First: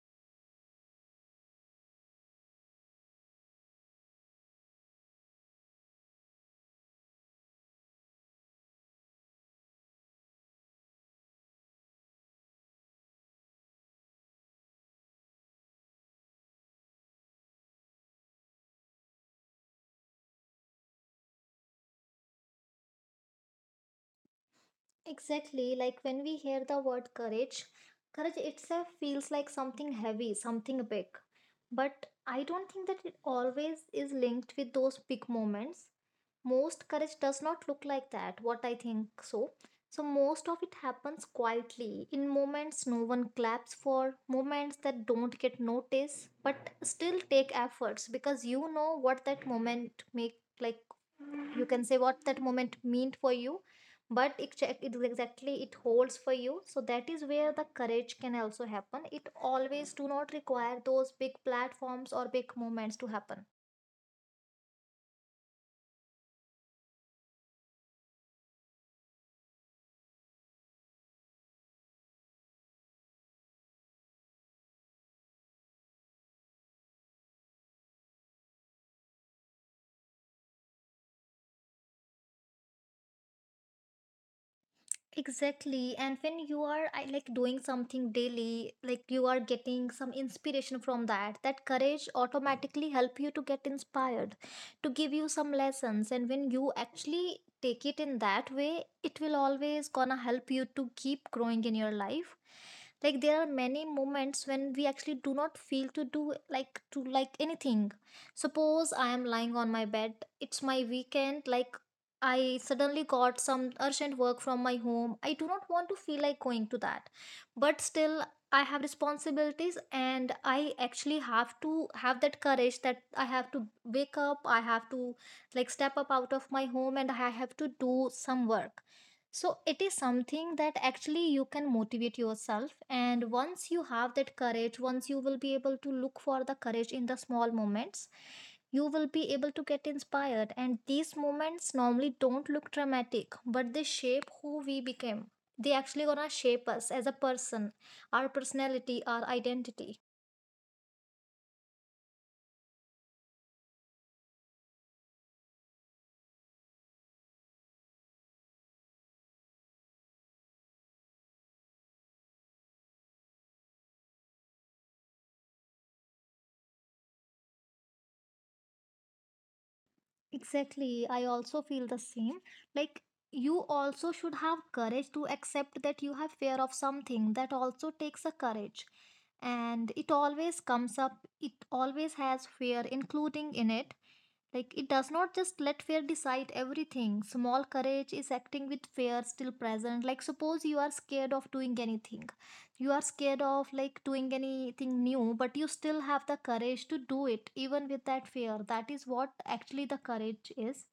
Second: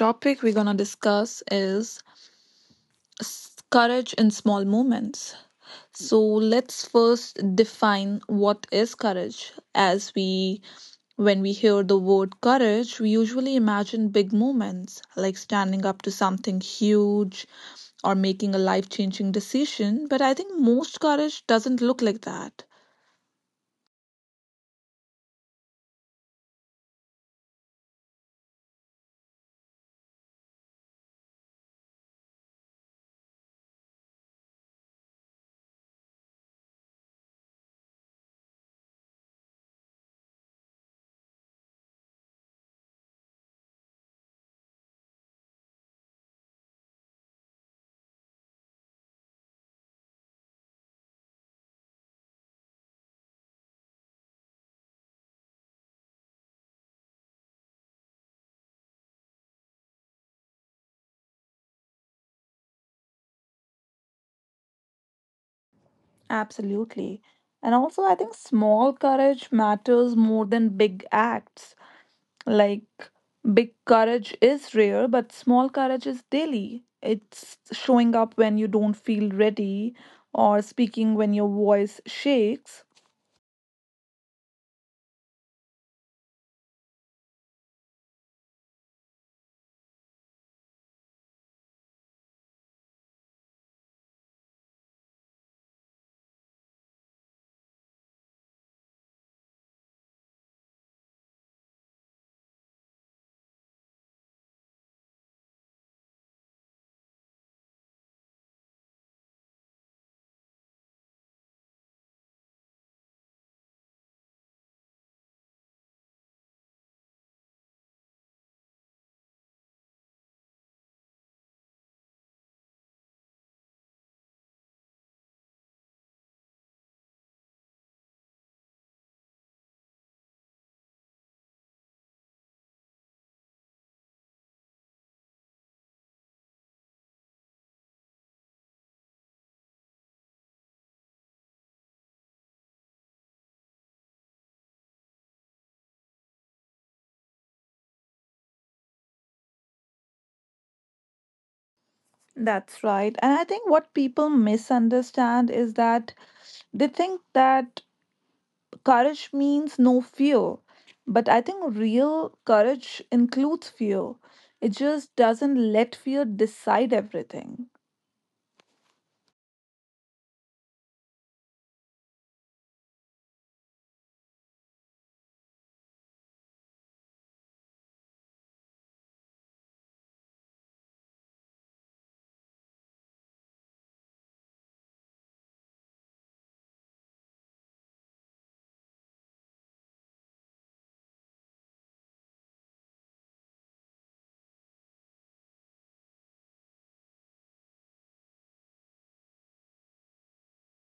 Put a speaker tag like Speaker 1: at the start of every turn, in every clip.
Speaker 1: topic we're going to discuss is courage in small moments. So, let's first define what is courage. When we hear the word courage, we usually imagine big moments like standing up to something huge or making a life changing decision. But I think most courage doesn't look like that.
Speaker 2: Exactly, like when we hear the word courage, courage itself feels like something heavy, something big. But I don't think that it always is linked with those big moments. Most courage does not look like that, what I think. So so most of it happens quietly in moments no one claps for, moments that don't get noticed but still take efforts, because you know what that moment make. Like, you can say what that moment meant for you, but it exactly it holds for you. So that is where the courage can also happen. It always do not require those big platforms or big moments to happen.
Speaker 1: Absolutely. And also, I think small courage matters more than big acts. Like, big courage is rare, but small courage is daily. It's showing up when you don't feel ready or speaking when your voice shakes.
Speaker 2: Exactly. And when you are, I like doing something daily, like you are getting some inspiration from that, that courage automatically help you to get inspired, to give you some lessons. And when you actually take it in that way, it will always gonna help you to keep growing in your life. Like, there are many moments when we actually do not feel to do, like to like anything. Suppose I am lying on my bed, it's my weekend, like I suddenly got some urgent work from my home. I do not want to feel like going to that. But still, I have responsibilities and I actually have to have that courage that I have to wake up, I have to like step up out of my home and I have to do some work. So it is something that actually you can motivate yourself. And once you have that courage, once you will be able to look for the courage in the small moments, you will be able to get inspired, and these moments normally don't look dramatic, but they shape who we became. They actually gonna shape us as a person, our personality, our identity.
Speaker 1: That's right. And I think what people misunderstand is that they think that courage means no fear. But I think real courage includes fear. It just doesn't let fear decide everything.
Speaker 2: Exactly, I also feel the same. Like, you also should have courage to accept that you have fear of something. That also takes a courage, and it always comes up, it always has fear including in it. Like, it does not just let fear decide everything. Small courage is acting with fear still present. Like, suppose you are scared of doing anything. You are scared of like doing anything new, but you still have the courage to do it, even with that fear. That is what actually the courage is.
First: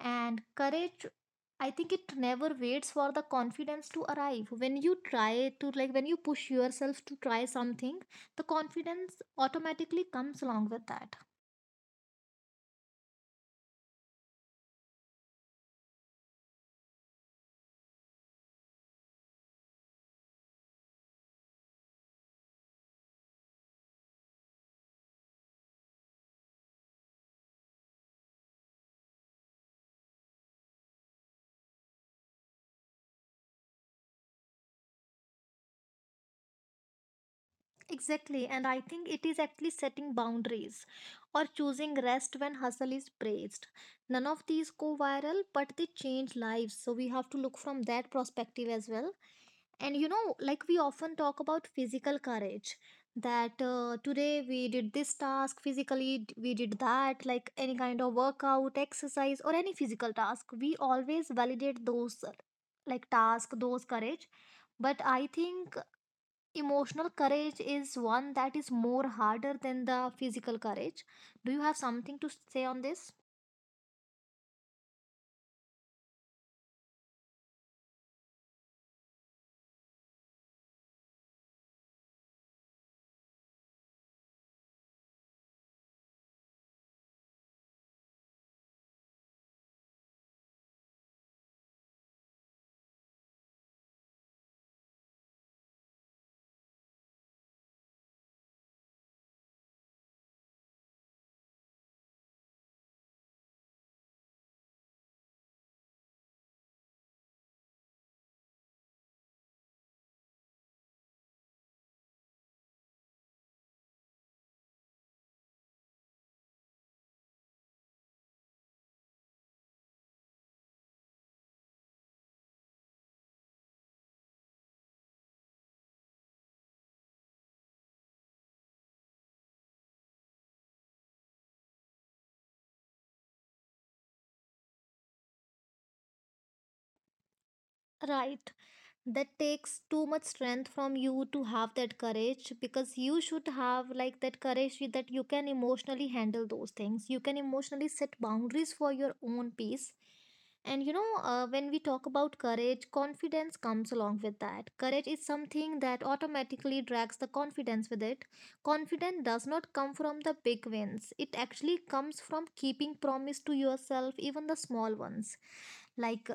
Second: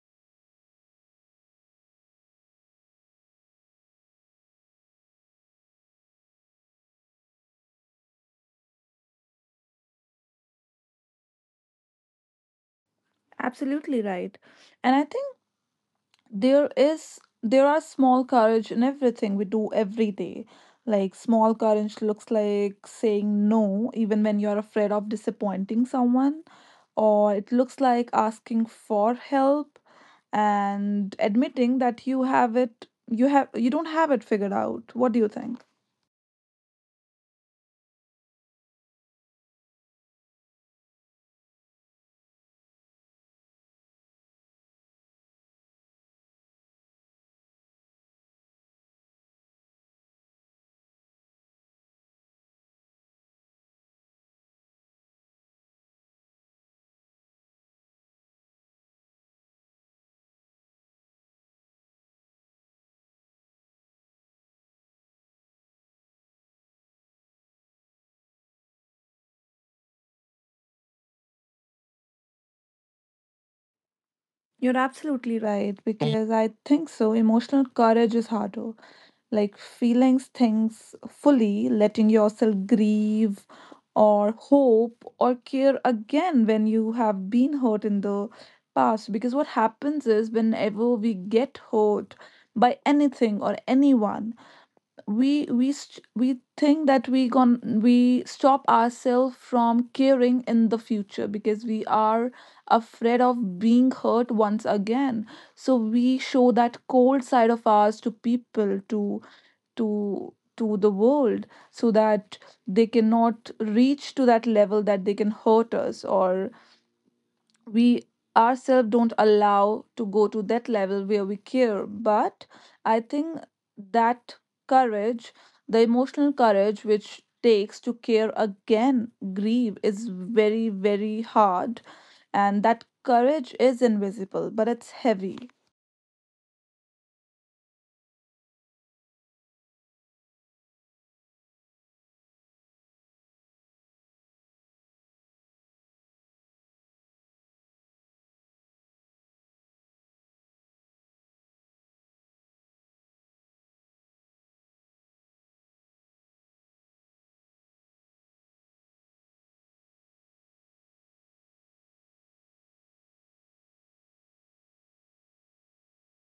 Speaker 2: And courage, I think it never waits for the confidence to arrive. When you try to, like, when you push yourself to try something, the confidence automatically comes along with that.
Speaker 1: Absolutely right. And I think there are small courage in everything we do every day. Like, small courage looks like saying no even when you're afraid of disappointing someone, or it looks like asking for help and admitting that you don't have it figured out. What do you think?
Speaker 2: Exactly, and I think it is actually setting boundaries or choosing rest when hustle is praised. None of these go viral, but they change lives. So we have to look from that perspective as well. And you know, like we often talk about physical courage, that today we did this task physically, we did that, like any kind of workout, exercise, or any physical task. We always validate those like task, those courage. But I think emotional courage is one that is more harder than the physical courage. Do you have something to say on this?
Speaker 1: You're absolutely right, because I think so emotional courage is harder, like feelings things fully, letting yourself grieve or hope or care again when you have been hurt in the past. Because what happens is whenever we get hurt by anything or anyone, we think that we stop ourselves from caring in the future because we are afraid of being hurt once again. So we show that cold side of ours to people, to the world, so that they cannot reach to that level that they can hurt us, or we ourselves don't allow to go to that level where we care. But I think that courage, the emotional courage which takes to care again, grieve, is very very hard. And that courage is invisible, but it's heavy.
Speaker 2: Right. That takes too much strength from you to have that courage, because you should have like that courage that you can emotionally handle those things, you can emotionally set boundaries for your own peace. And you know, when we talk about courage, confidence comes along with that. Courage is something that automatically drags the confidence with it. Confidence does not come from the big wins, it actually comes from keeping promise to yourself, even the small ones. Like,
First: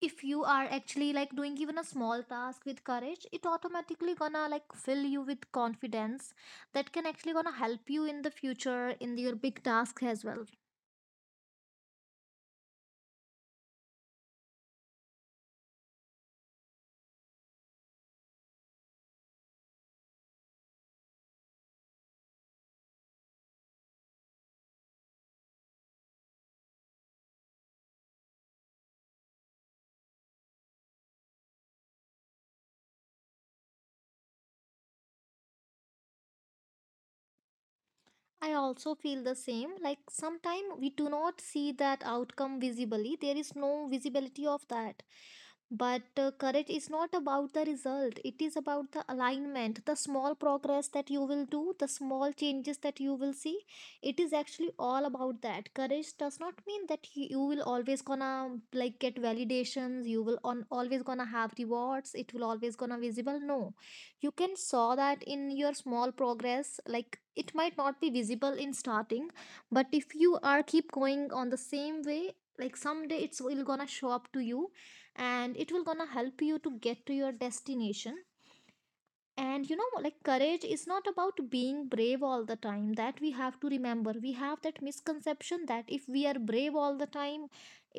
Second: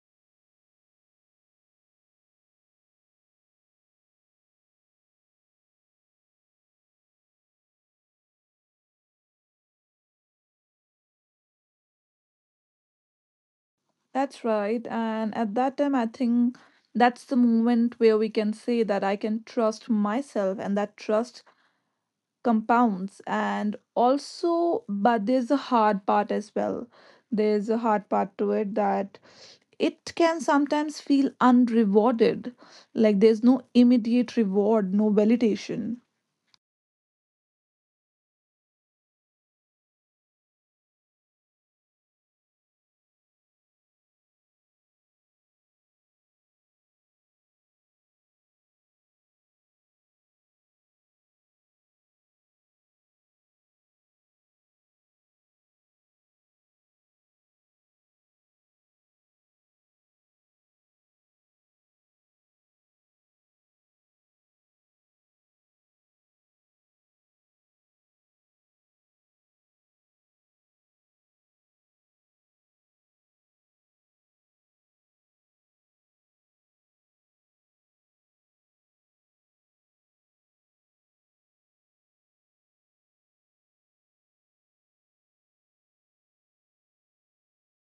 Speaker 2: if you are actually like doing even a small task with courage, it automatically gonna like fill you with confidence that can actually gonna help you in the future in your big task as well.
Speaker 1: That's right. And at that time, I think that's the moment where we can say that I can trust myself, and that trust compounds. And also, but there's a hard part as well. There's a hard part to it, that it can sometimes feel unrewarded. Like, there's no immediate reward, no validation.
Speaker 2: I also feel the same. Like, sometimes we do not see that outcome visibly, there is no visibility of that. But courage is not about the result, it is about the alignment, the small progress that you will do, the small changes that you will see. It is actually all about that. Courage does not mean that you will always gonna like get validations, you will on always gonna have rewards, it will always gonna visible. No, you can saw that in your small progress, like it might not be visible in starting, but if you are keep going on the same way, like someday it's will gonna show up to you and it will gonna help you to get to your destination. And you know, like courage is not about being brave all the time, that we have to remember. We have that misconception that if we are brave all the time,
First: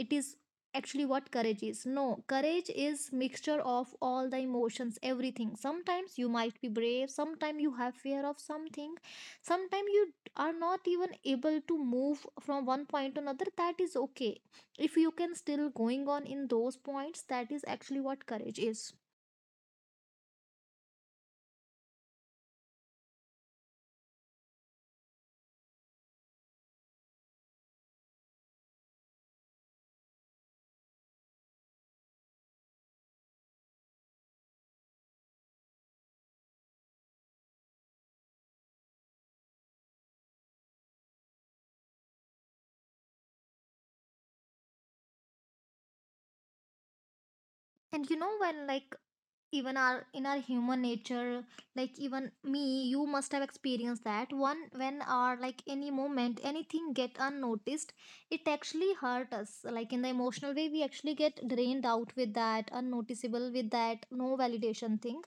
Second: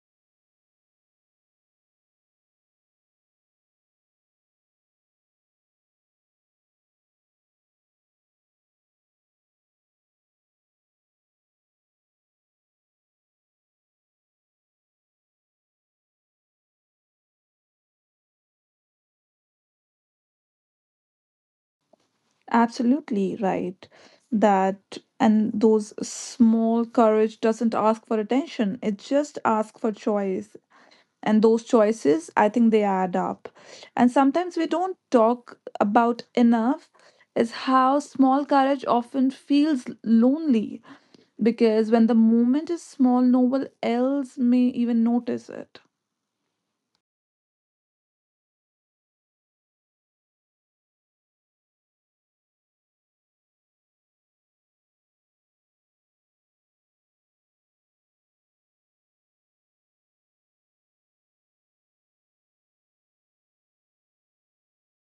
Speaker 2: it is actually what courage is. No, courage is mixture of all the emotions, everything. Sometimes you might be brave, sometimes you have fear of something, sometimes you are not even able to move from one point to another. That is okay. If you can still going on in those points, that is actually what courage is.
Speaker 1: Absolutely right. That and those small courage doesn't ask for attention, it just asks for choice. And those choices, I think, they add up. And sometimes we don't talk about enough is how small courage often feels lonely, because when the moment is small no one else may even notice it.
Speaker 2: And you know, when like even our in our human nature, like even me, you must have experienced that one, when our like any moment, anything get unnoticed, it actually hurt us like in the emotional way. We actually get drained out with that unnoticeable, with that no validation thing.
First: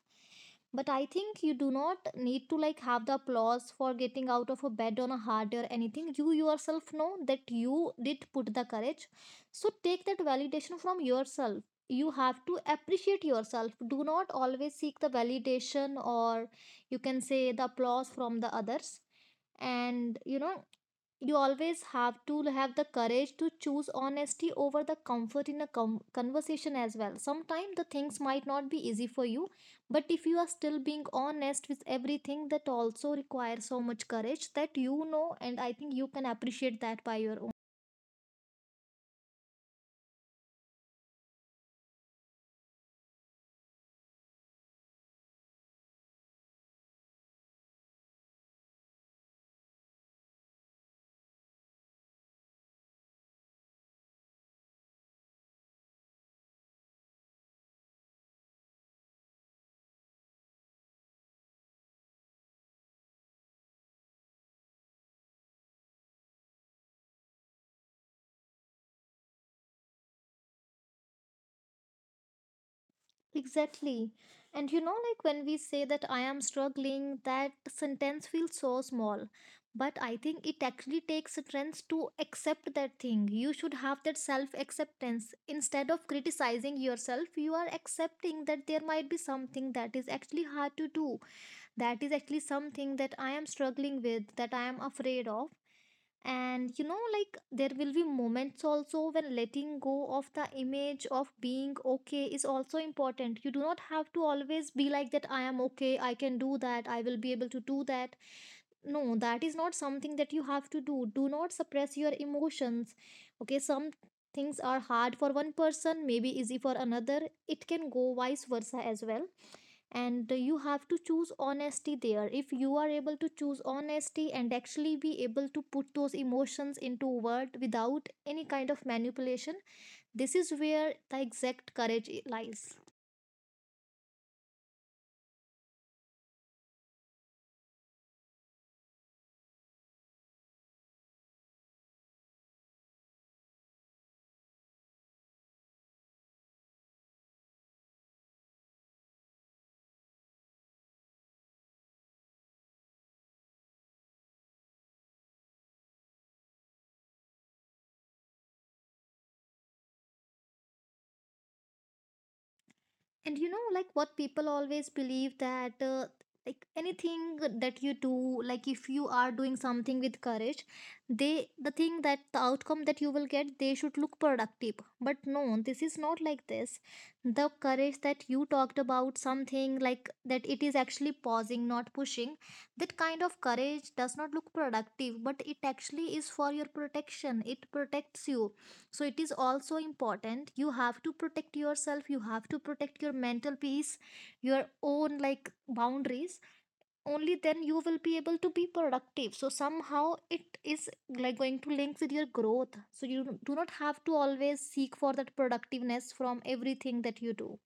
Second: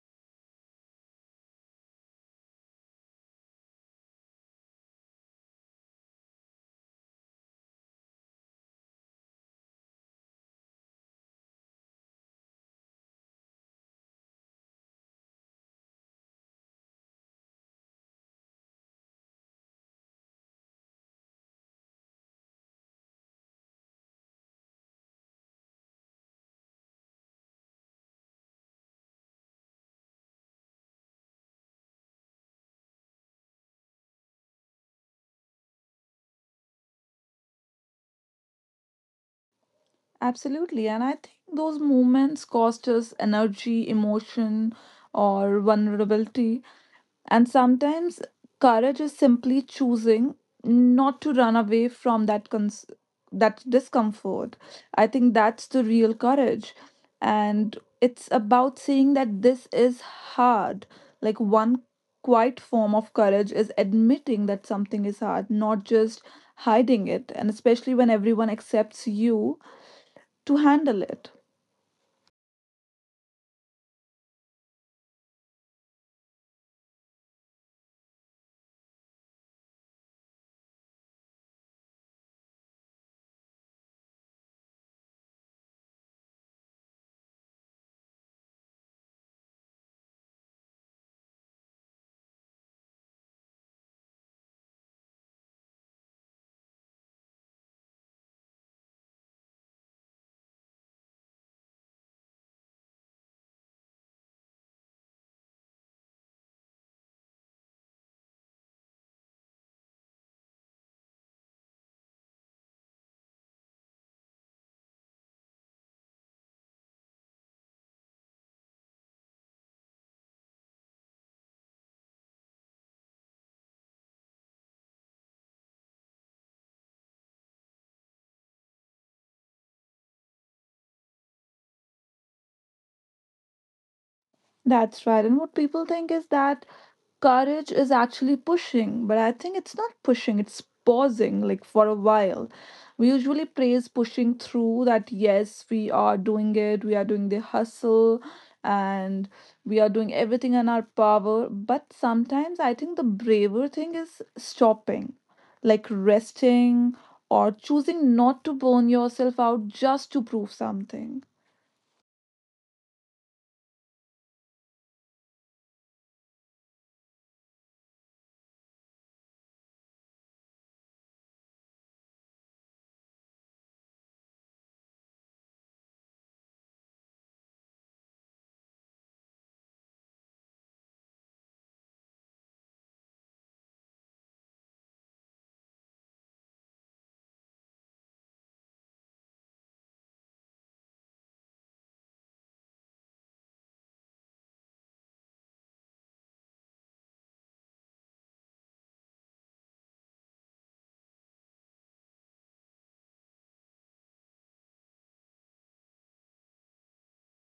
Speaker 2: But I think you do not need to like have the applause for getting out of a bed on a hard day or anything. You yourself know that you did put the courage, so take that validation from yourself. You have to appreciate yourself, do not always seek the validation, or you can say the applause from the others. And you know, you always have to have the courage to choose honesty over the comfort in a conversation as well. Sometimes the things might not be easy for you, but if you are still being honest with everything, that also requires so much courage, that you know, and I think you can appreciate that by your own.
Speaker 1: Absolutely. And I think those moments cost us energy, emotion, or vulnerability. And sometimes courage is simply choosing not to run away from that discomfort. I think that's the real courage. And it's about saying that this is hard. Like, one quiet form of courage is admitting that something is hard, not just hiding it. And especially when everyone accepts you to handle it.
Speaker 2: Exactly. And you know, like when we say that I am struggling, that sentence feels so small. But I think it actually takes strength to accept that thing. You should have that self acceptance. Instead of criticizing yourself, you are accepting that there might be something that is actually hard to do, that is actually something that I am struggling with, that I am afraid of. And you know, like there will be moments also when letting go of the image of being okay is also important. You do not have to always be like that, I am okay, I can do that, I will be able to do that. No, that is not something that you have to do. Do not suppress your emotions. Okay, some things are hard for one person, maybe easy for another. It can go vice versa as well. And you have to choose honesty there. If you are able to choose honesty and actually be able to put those emotions into word without any kind of manipulation, this is where the exact courage lies.
Speaker 1: That's right. And what people think is that courage is actually pushing, but I think it's not pushing, it's pausing like for a while. We usually praise pushing through that, yes, we are doing it, we are doing the hustle, and we are doing everything in our power. But sometimes I think the braver thing is stopping, like resting or choosing not to burn yourself out just to prove something.
Speaker 2: And you know, like what people always believe, that like anything that you do, like if you are doing something with courage, they the thing that the outcome that you will get, they should look productive. But no, this is not like this. The courage that you talked about, something like that, it is actually pausing not pushing. That kind of courage does not look productive, but it actually is for your protection, it protects you. So it is also important, you have to protect yourself, you have to protect your mental peace, your own like boundaries. Only then you will be able to be productive. So somehow it is like going to link with your growth, so you do not have to always seek for that productiveness from everything that you do.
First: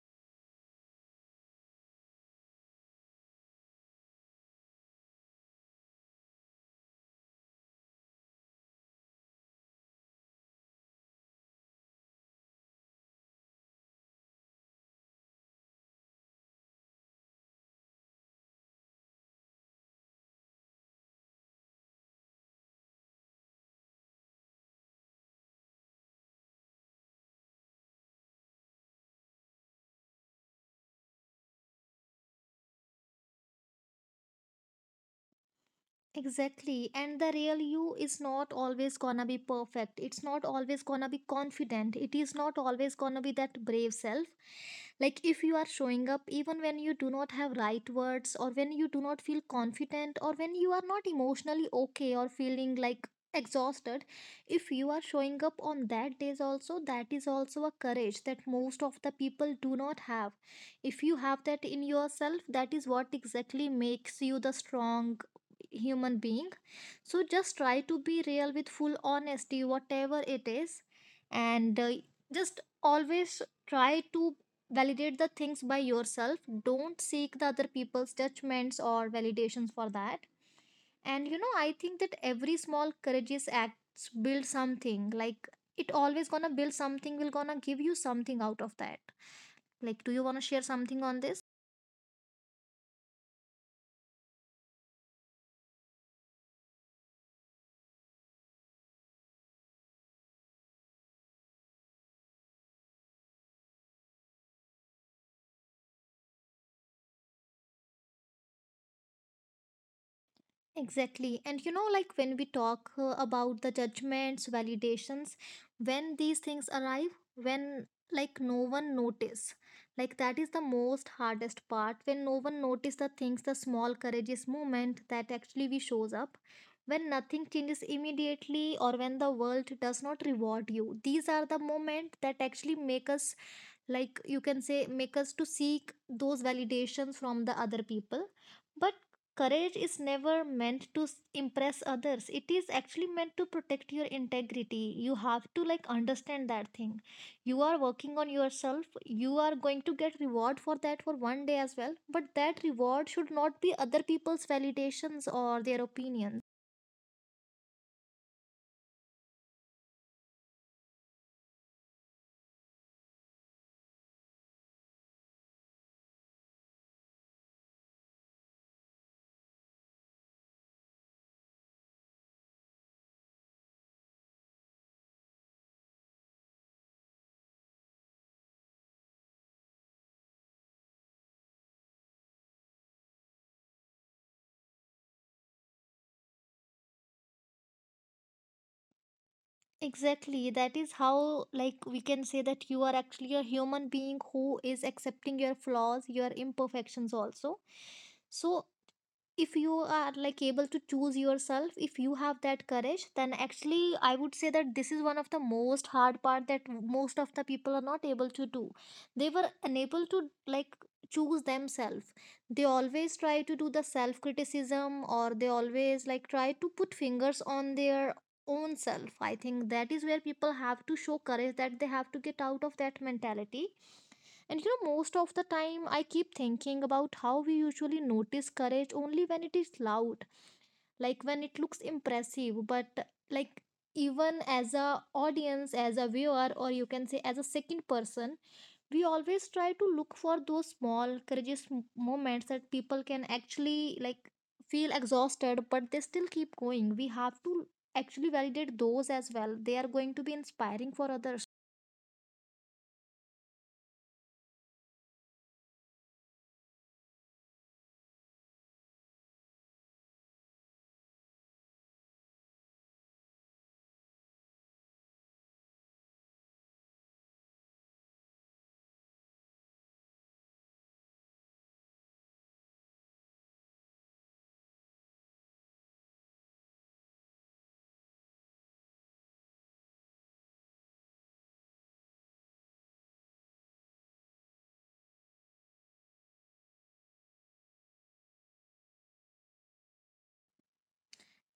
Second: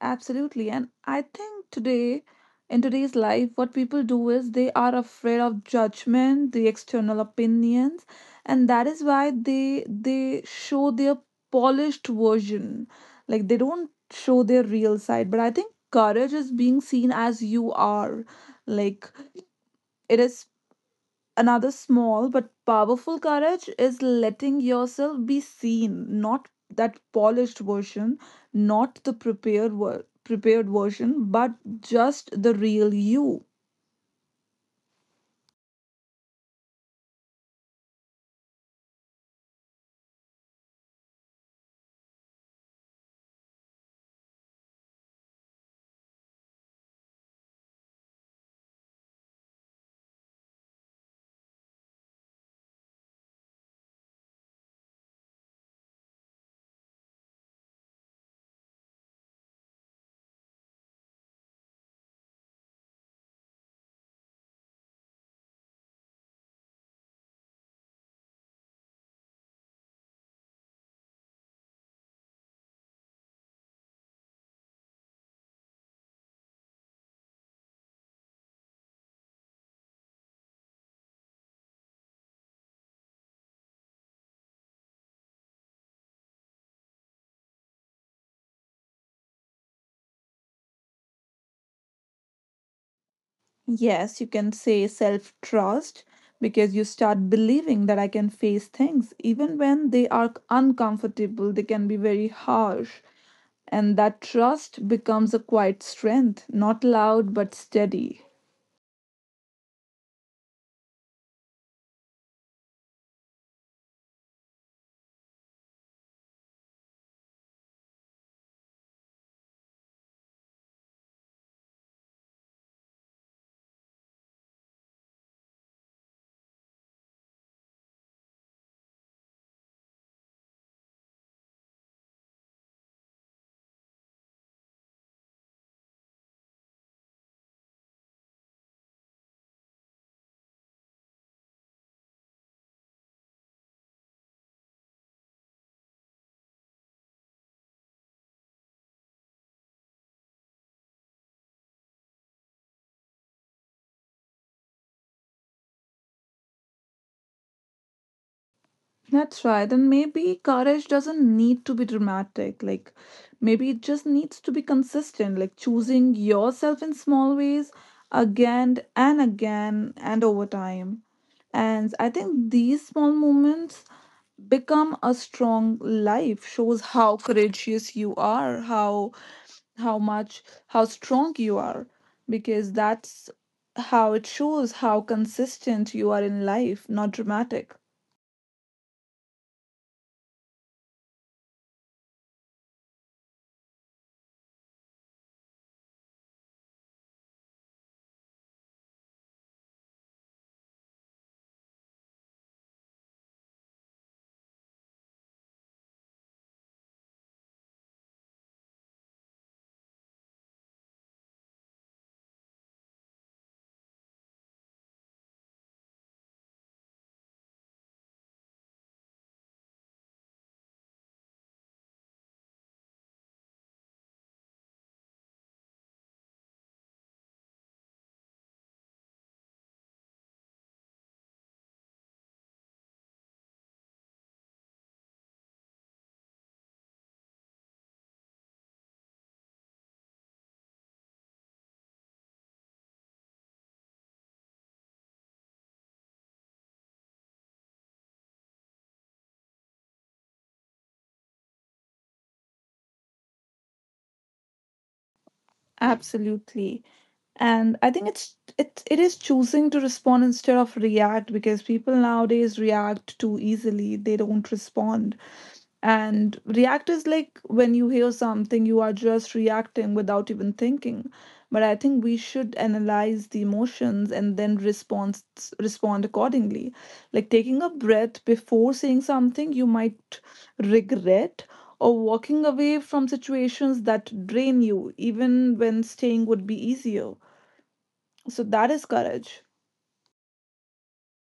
Speaker 1: Absolutely. And I think today, in today's life, what people do is they are afraid of judgment, the external opinions, and that is why they show their polished version. Like, they don't show their real side. But I think courage is being seen as you are. Like it is Another small but powerful courage is letting yourself be seen, not that polished version, not the prepared version, but just the real you.
Speaker 2: Exactly. And the real you is not always gonna be perfect. It's not always gonna be confident. It is not always gonna be that brave self. Like if you are showing up even when you do not have right words or when you do not feel confident or when you are not emotionally okay or feeling like exhausted, if you are showing up on that days also, that is also a courage that most of the people do not have. If you have that in yourself, that is what exactly makes you the strong human being. So just try to be real with full honesty whatever it is, and just always try to validate the things by yourself. Don't seek the other people's judgments or validations for that. And you know, I think that every small courageous acts build something, like it always gonna build something, will gonna give you something out of that. Like do you want to share something on this?
Speaker 1: Yes, you can say self-trust, because you start believing that I can face things even when they are uncomfortable, they can be very harsh, and that trust becomes a quiet strength, not loud but steady.
Speaker 2: Exactly. And you know, like when we talk about the judgments, validations, when these things arrive, when like no one notice, like that is the most hardest part. When no one notice the things, the small courageous moment that actually we shows up, when nothing changes immediately or when the world does not reward you, these are the moment that actually make us, like you can say make us to seek those validations from the other people. But courage is never meant to impress others, it is actually meant to protect your integrity. You have to like understand that thing. You are working on yourself, you are going to get reward for that for one day as well, but that reward should not be other people's validations or their opinions.
Speaker 1: That's right. And maybe courage doesn't need to be dramatic. Like, maybe it just needs to be consistent, like choosing yourself in small ways again and again and over time. And I think these small moments become a strong life, shows how courageous you are, how much how strong you are, because that's how it shows how consistent you are in life, not dramatic.
Speaker 2: Exactly. That is how, like, we can say that you are actually a human being who is accepting your flaws, your imperfections also. So, if you are like able to choose yourself, if you have that courage, then actually I would say that this is one of the most hard part that most of the people are not able to do. They were unable to, like, choose themselves. They always try to do the self criticism or they always like try to put fingers on their own self. I think that is where people have to show courage, that they have to get out of that mentality. And you know, most of the time, I keep thinking about how we usually notice courage only when it is loud, like when it looks impressive. But like even as a audience, as a viewer, or you can say as a second person, we always try to look for those small courageous moments that people can actually like feel exhausted, but they still keep going. We have to actually validate those as well. They are going to be inspiring for others.
Speaker 1: Absolutely. And I think it is choosing to respond instead of react, because people nowadays react too easily. They don't respond. And react is like when you hear something, you are just reacting without even thinking. But I think we should analyze the emotions and then respond accordingly. Like taking a breath before saying something you might regret, or walking away from situations that drain you, even when staying would be easier. So that is courage.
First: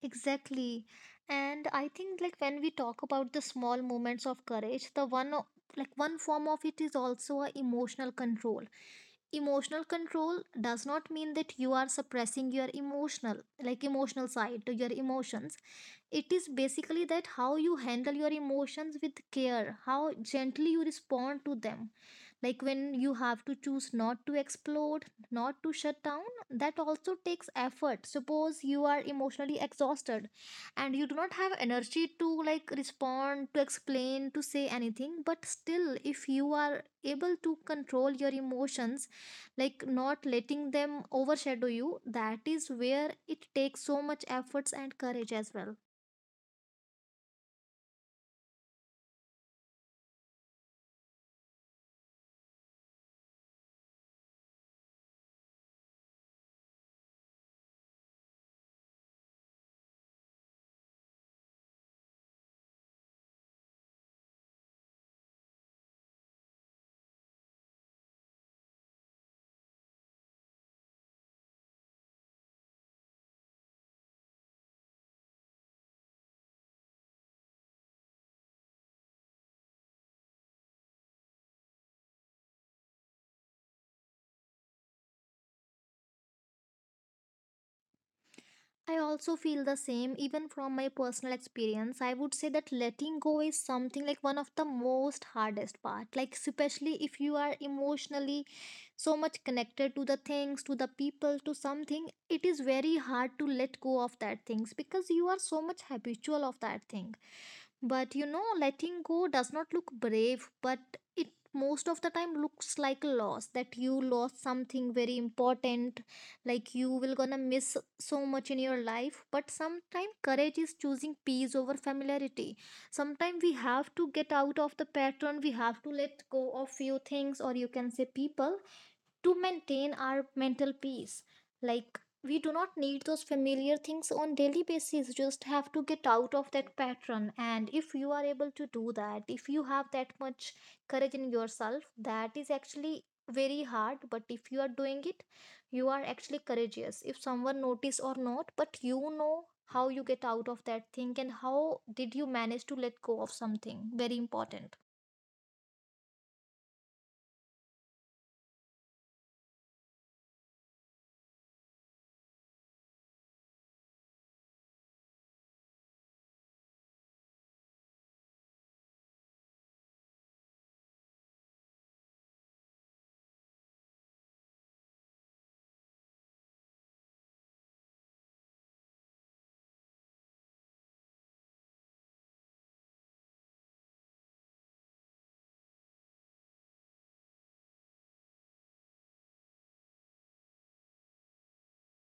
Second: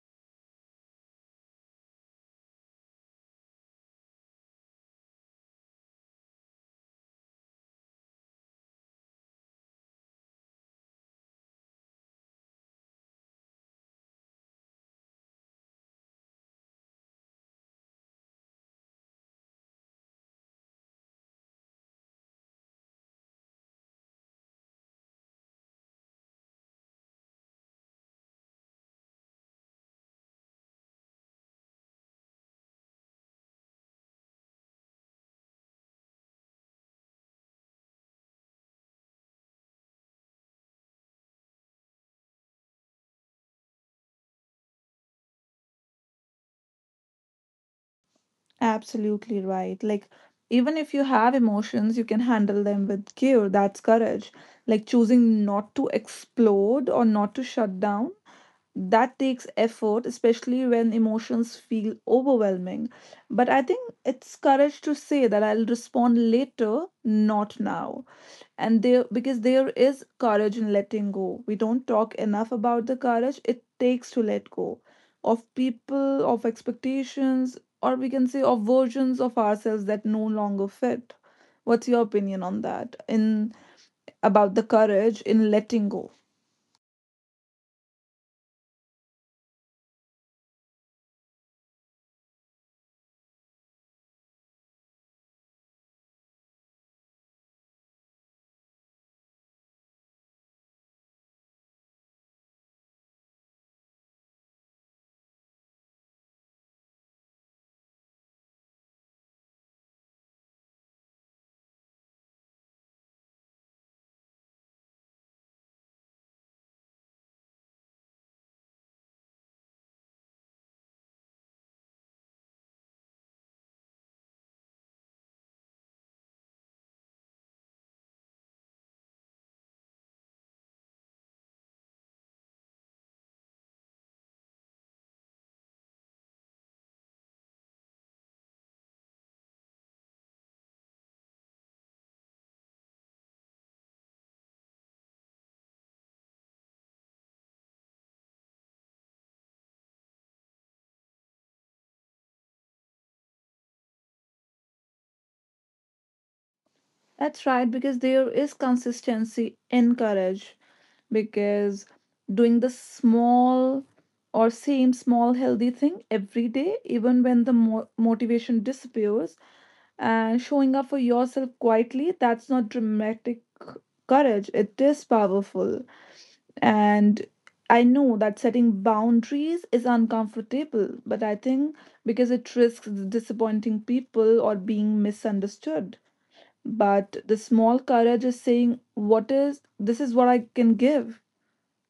Speaker 2: Exactly. And I think like when we talk about the small moments of courage, the like one form of it is also a emotional control. Emotional control does not mean that you are suppressing your emotional, like emotional side to your emotions. It is basically that how you handle your emotions with care, how gently you respond to them, like when you have to choose not to explode, not to shut down, that also takes effort. Suppose you are emotionally exhausted and you do not have energy to like respond, to explain, to say anything, but still if you are able to control your emotions, like not letting them overshadow you, that is where it takes so much efforts and courage as well.
Speaker 1: Absolutely right. Like, even if you have emotions, you can handle them with care. That's courage. Like, choosing not to explode or not to shut down. That takes effort, especially when emotions feel overwhelming. But I think it's courage to say that I'll respond later, not now. And there, because there is courage in letting go. We don't talk enough about the courage it takes to let go of people, of expectations, or we can say of versions of ourselves that no longer fit. What's your opinion on that, in about the courage in letting go?
Speaker 2: I also feel the same, even from my personal experience. I would say that letting go is something like one of the most hardest part. Like especially if you are emotionally so much connected to the things, to the people, to something, it is very hard to let go of that things because you are so much habitual of that thing. But you know, letting go does not look brave, but it most of the time looks like a loss that you lost something very important, like you will gonna miss so much in your life. But sometimes courage is choosing peace over familiarity. Sometimes we have to get out of the pattern, we have to let go of few things, or you can say people, to maintain our mental peace. Like we do not need those familiar things on daily basis, just have to get out of that pattern, and if you are able to do that, if you have that much courage in yourself, that is actually very hard, but if you are doing it, you are actually courageous if someone notice or not. But you know how you get out of that thing and how did you manage to let go of something very important.
Speaker 1: That's right, because there is consistency in courage. Because doing the small or same small healthy thing every day, even when the motivation disappears, and showing up for yourself quietly, that's not dramatic courage. It is powerful. And I know that setting boundaries is uncomfortable, but I think because it risks disappointing people or being misunderstood. But the small courage is saying, "What is this? Is what I can give,"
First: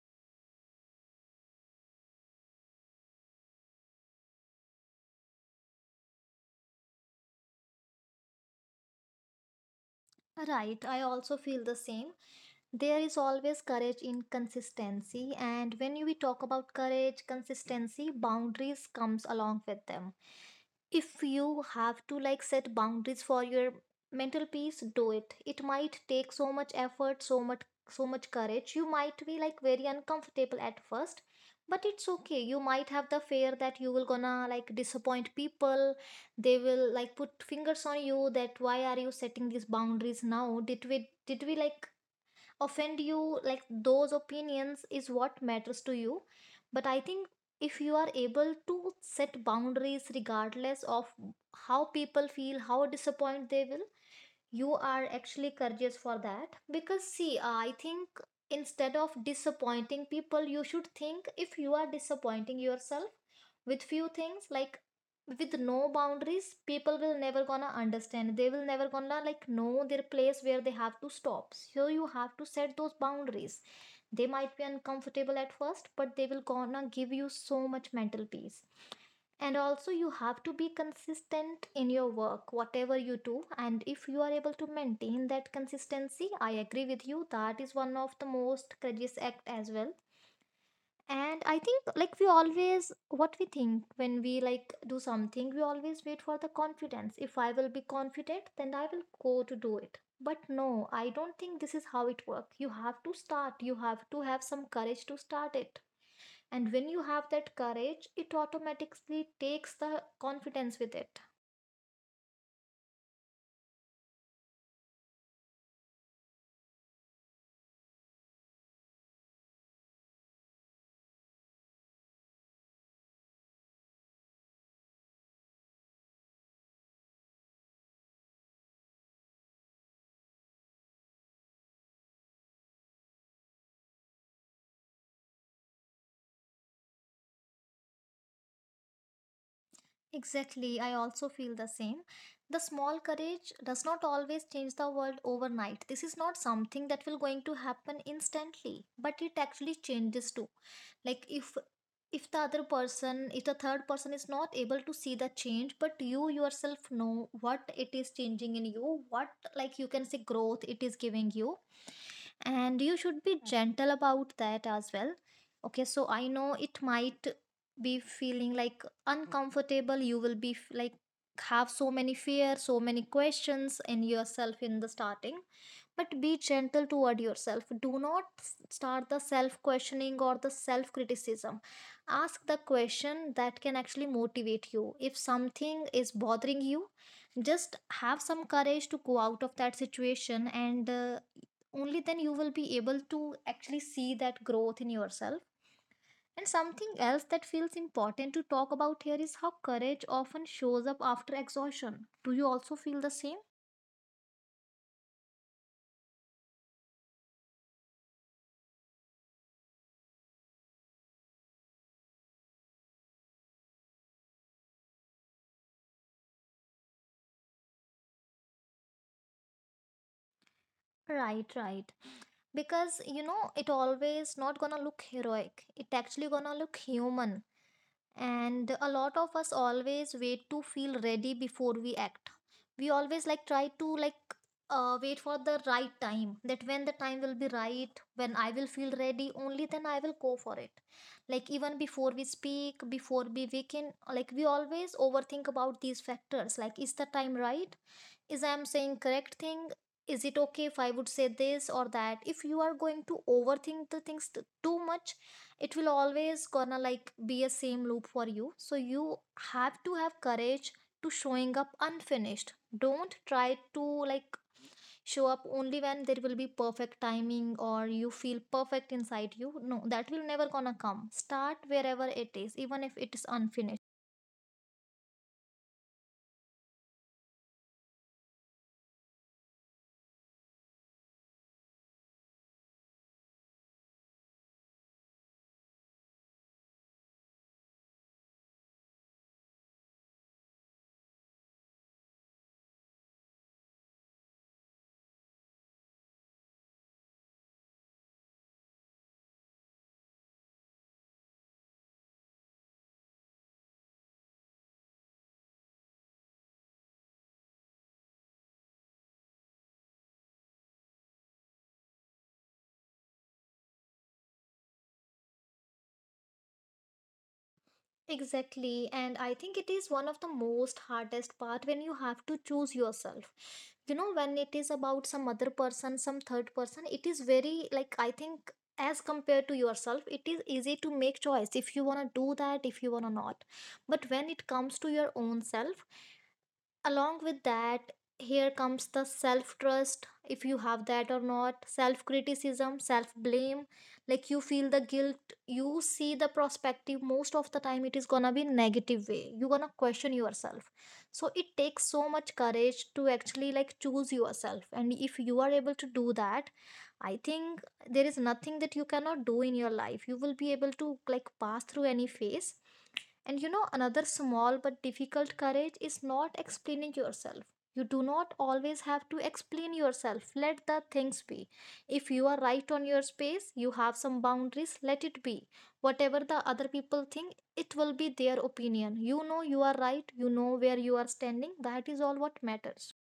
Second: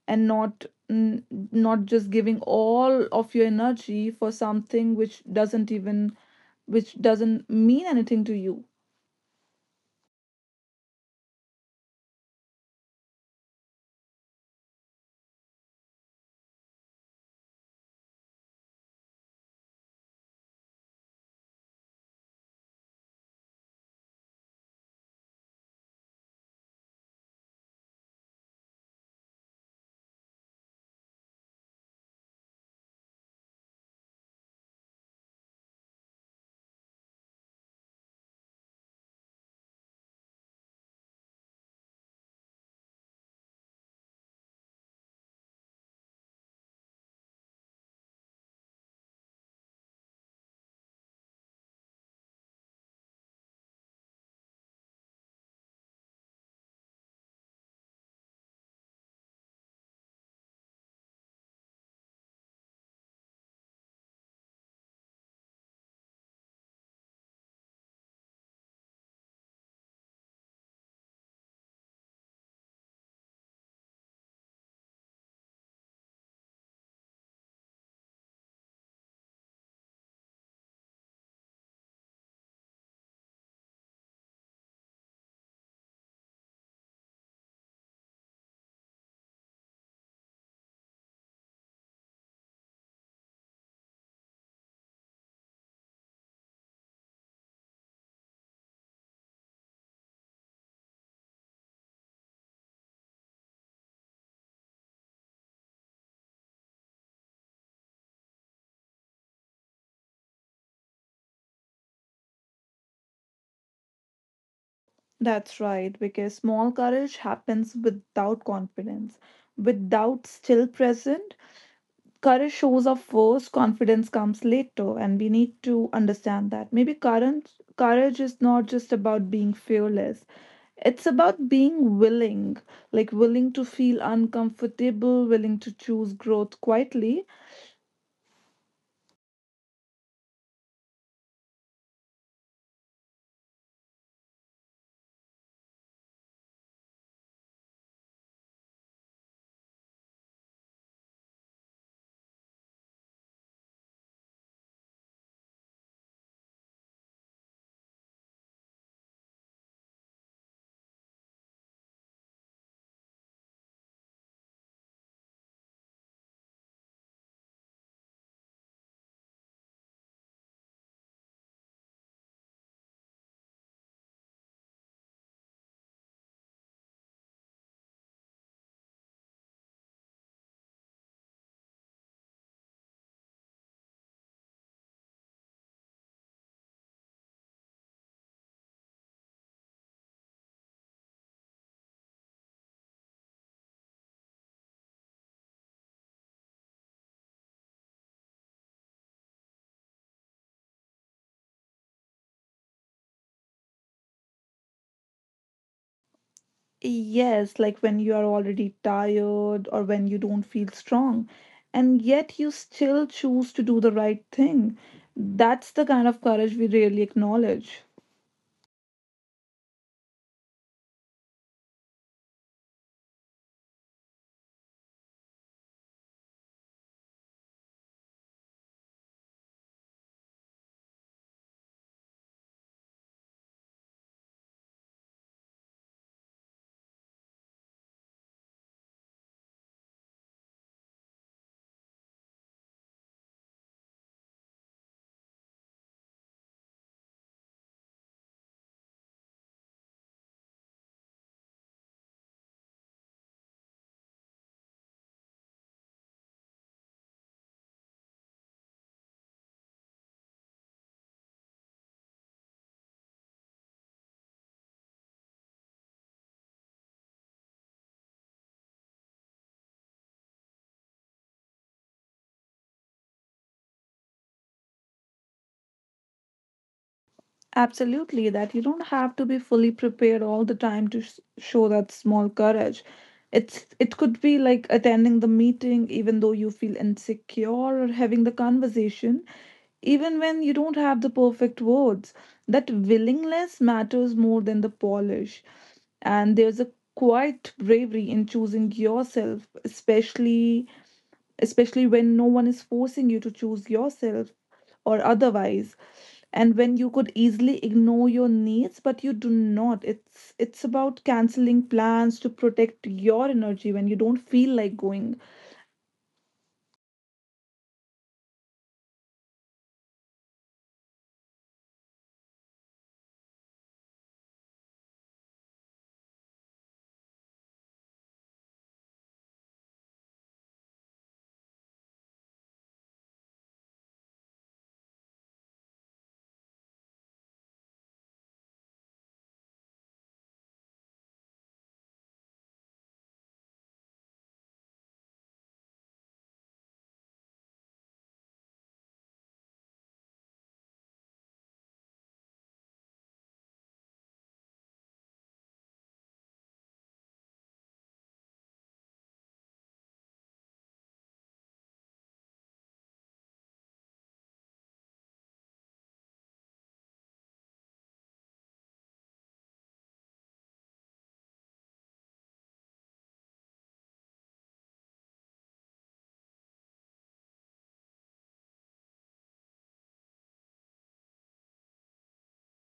Speaker 1: and n- not just giving all of your energy for something which doesn't even which doesn't mean anything to you.
Speaker 2: Right, I also feel the same. There is always courage in consistency, and when we talk about courage, consistency, boundaries comes along with them. If you have to like set boundaries for your mental peace, do it. It might take so much effort, so much so much courage. You might be like very uncomfortable at first, but it's okay. You might have the fear that you will gonna like disappoint people. They will like put fingers on you that why are you setting these boundaries now? Did we like offend you? Like those opinions is what matters to you? But I think if you are able to set boundaries regardless of how people feel, how disappointed they will, you are actually courageous for that. Because see, I think instead of disappointing people, you should think if you are disappointing yourself with few things. Like with no boundaries, people will never gonna understand, they will never gonna like know their place where they have to stop, so you have to set those boundaries. They might be uncomfortable at first, but they will gonna give you so much mental peace. And also you have to be consistent in your work whatever you do, and if you are able to maintain that consistency, I agree with you, that is one of the most courageous act as well. And I think like we always, what we think when we like do something, we always wait for the confidence. If I will be confident, then I will go to do it. But no, I don't think this is how it works. You have to start. You have to have some courage to start it. And when you have that courage, it automatically takes the confidence with it.
Speaker 1: That's right, because small courage happens without confidence, without still present. Courage shows up first, confidence comes later, and we need to understand that. Maybe current courage is not just about being fearless. It's about being willing, like willing to feel uncomfortable, willing to choose growth quietly.
Speaker 2: Exactly, I also feel the same. The small courage does not always change the world overnight. This is not something that will going to happen instantly, but it actually changes too. Like if the other person, if the third person is not able to see the change, but you yourself know what it is changing in you, what, like you can say growth it is giving you, and you should be Mm. gentle about that as well. Okay, so I know it might be feeling like uncomfortable. You will be like have so many fear, so many questions in yourself in the starting, but be gentle toward yourself. Do not start the self questioning or the self criticism. Ask the question that can actually motivate you. If something is bothering you, just have some courage to go out of that situation, and only then you will be able to actually see that growth in yourself. And something else that feels important to talk about here is how courage often shows up after exhaustion. Do you also feel the same?
Speaker 1: Yes, like when you are already tired or when you don't feel strong, and yet you still choose to do the right thing, that's the kind of courage we really acknowledge.
Speaker 2: Right, right. Because you know, it always not gonna look heroic, it actually gonna look human. And a lot of us always wait to feel ready before we act. We always like try to like wait for the right time, that when the time will be right, when I will feel ready, only then I will go for it. Like even before we speak, before we can, like we always overthink about these factors, like is the time right, is I'm saying correct thing, is it okay if I would say this or that? If you are going to overthink the things too much, it will always gonna like be a same loop for you. So you have to have courage to showing up unfinished. Don't try to like show up only when there will be perfect timing or you feel perfect inside you. No, that will never gonna come. Start wherever it is, even if it is unfinished.
Speaker 1: Absolutely, that you don't have to be fully prepared all the time to s show that small courage. It's it could be like attending the meeting even though you feel insecure, or having the conversation even when you don't have the perfect words. That willingness matters more than the polish. And there's a quiet bravery in choosing yourself, especially when no one is forcing you to choose yourself or otherwise, and when you could easily ignore your needs but you do not. It's about canceling plans to protect your energy when you don't feel like going.
Speaker 2: Exactly, and I think it is one of the most hardest part when you have to choose yourself. You know, when it is about some other person, some third person, it is very like, I think as compared to yourself, it is easy to make choice if you wanna do that, if you wanna not. But when it comes to your own self, along with that, here comes the self trust. If you have that or not, self criticism, self blame, like you feel the guilt, you see the perspective most of the time it is gonna be negative way, you're gonna question yourself. So it takes so much courage to actually like choose yourself, and if you are able to do that, I think there is nothing that you cannot do in your life. You will be able to like pass through any phase. And you know, another small but difficult courage is not explaining yourself. You do not always have to explain yourself. Let the things be. If you are right on your space, you have some boundaries, let it be. Whatever the other people think, it will be their opinion. You know you are right, you know where you are standing. That is all what matters.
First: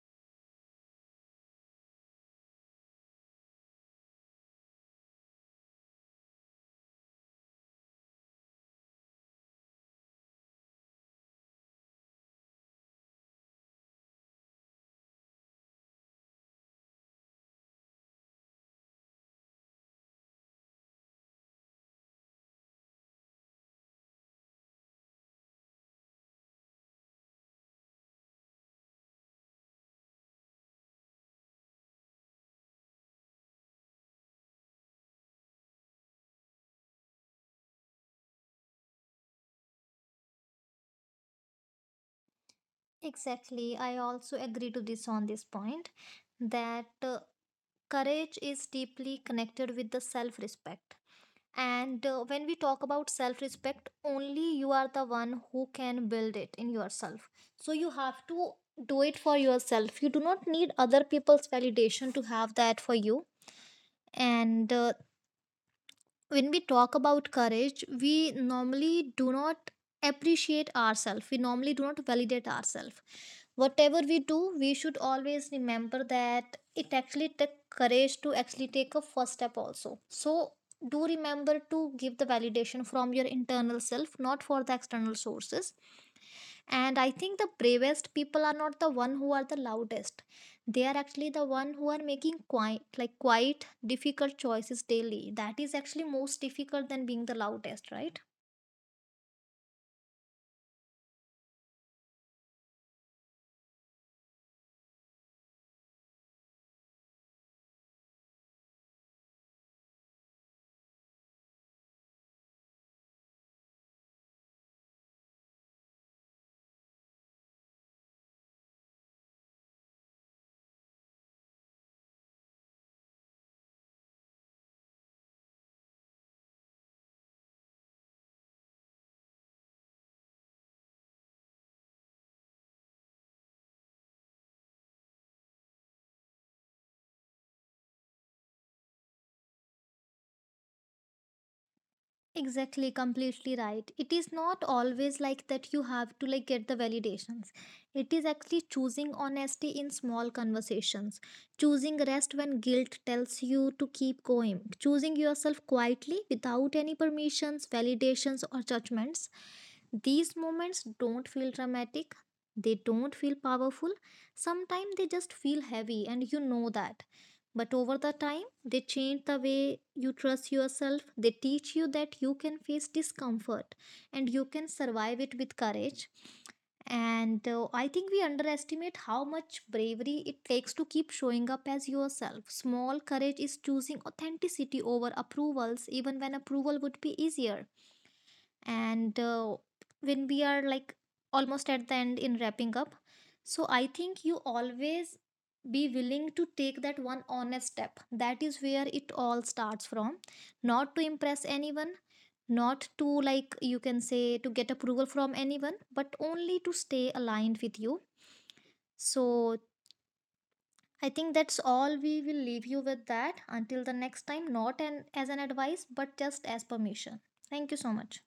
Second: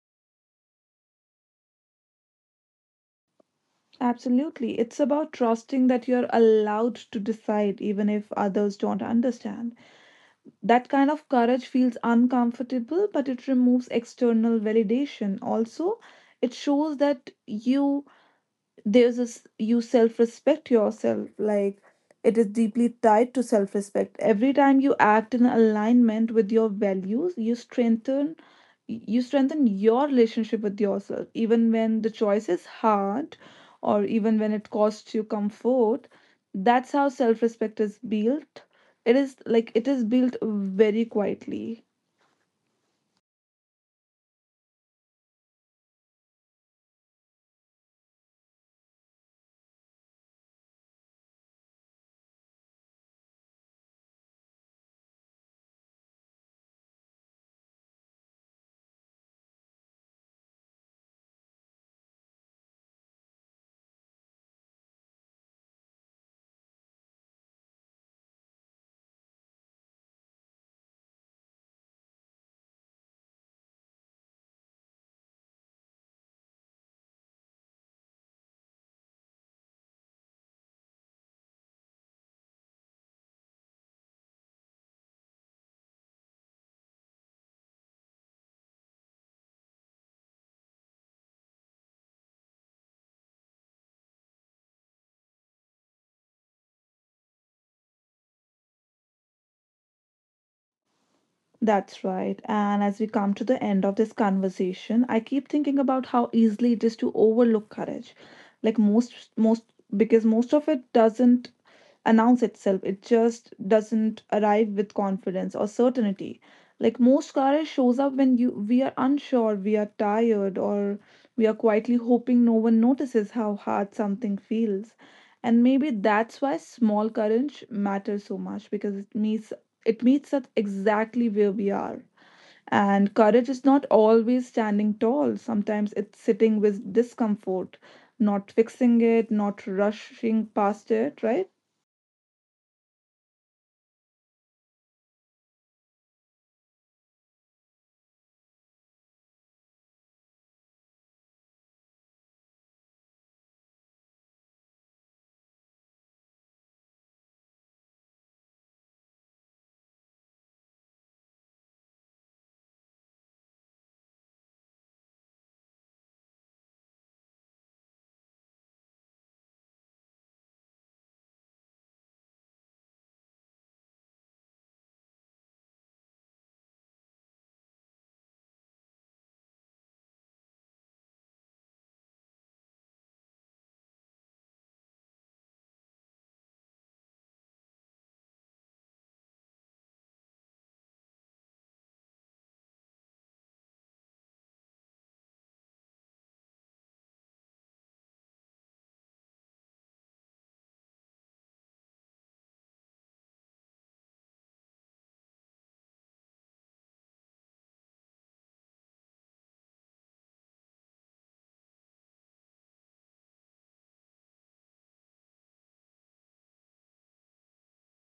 Speaker 1: Absolutely, it's about trusting that you're allowed to decide even if others don't understand. That kind of courage feels uncomfortable, but it removes external validation also. It shows that you there's this you self respect yourself. Like, it is deeply tied to self respect. Every time you act in alignment with your values, you strengthen your relationship with yourself, even when the choice is hard, or even when it costs you comfort. That's how self respect is built. It is like it is built very quietly.
Speaker 2: Exactly. I also agree to this on this point that courage is deeply connected with the self respect. And when we talk about self respect, only you are the one who can build it in yourself, so you have to do it for yourself. You do not need other people's validation to have that for you. And when we talk about courage, we normally do not appreciate ourselves, we normally do not validate ourselves. Whatever we do, we should always remember that it actually takes courage to actually take a first step also. So do remember to give the validation from your internal self, not for the external sources. And I think the bravest people are not the one who are the loudest. They are actually the one who are making quite, like quite difficult choices daily. That is actually most difficult than being the loudest, right?
Speaker 1: That's right. And as we come to the end of this conversation, I keep thinking about how easily it is to overlook courage. Like most, because most of it doesn't announce itself, it just doesn't arrive with confidence or certainty. Like most courage shows up when you we are unsure, we are tired, or we are quietly hoping no one notices how hard something feels. And maybe that's why small courage matters so much, because it meets us exactly where we are. And courage is not always standing tall. Sometimes it's sitting with discomfort, not fixing it, not rushing past it, right?
Speaker 2: Exactly, completely right. It is not always like that you have to like get the validations. It is actually choosing honesty in small conversations, choosing rest when guilt tells you to keep going, choosing yourself quietly without any permissions, validations or judgments. These moments don't feel dramatic. They don't feel powerful. Sometimes they just feel heavy and you know that. But over the time, they change the way you trust yourself. They teach you that you can face discomfort and you can survive it with courage. And I think we underestimate how much bravery it takes to keep showing up as yourself. Small courage is choosing authenticity over approvals, even when approval would be easier, and when we are like almost at the end in wrapping up. So I think you always be willing to take that one honest step. That is where it all starts from, not to impress anyone, not to like you can say to get approval from anyone, but only to stay aligned with you. So I think that's all. We will leave you with that until the next time, not an as an advice but just as permission. Thank you so much.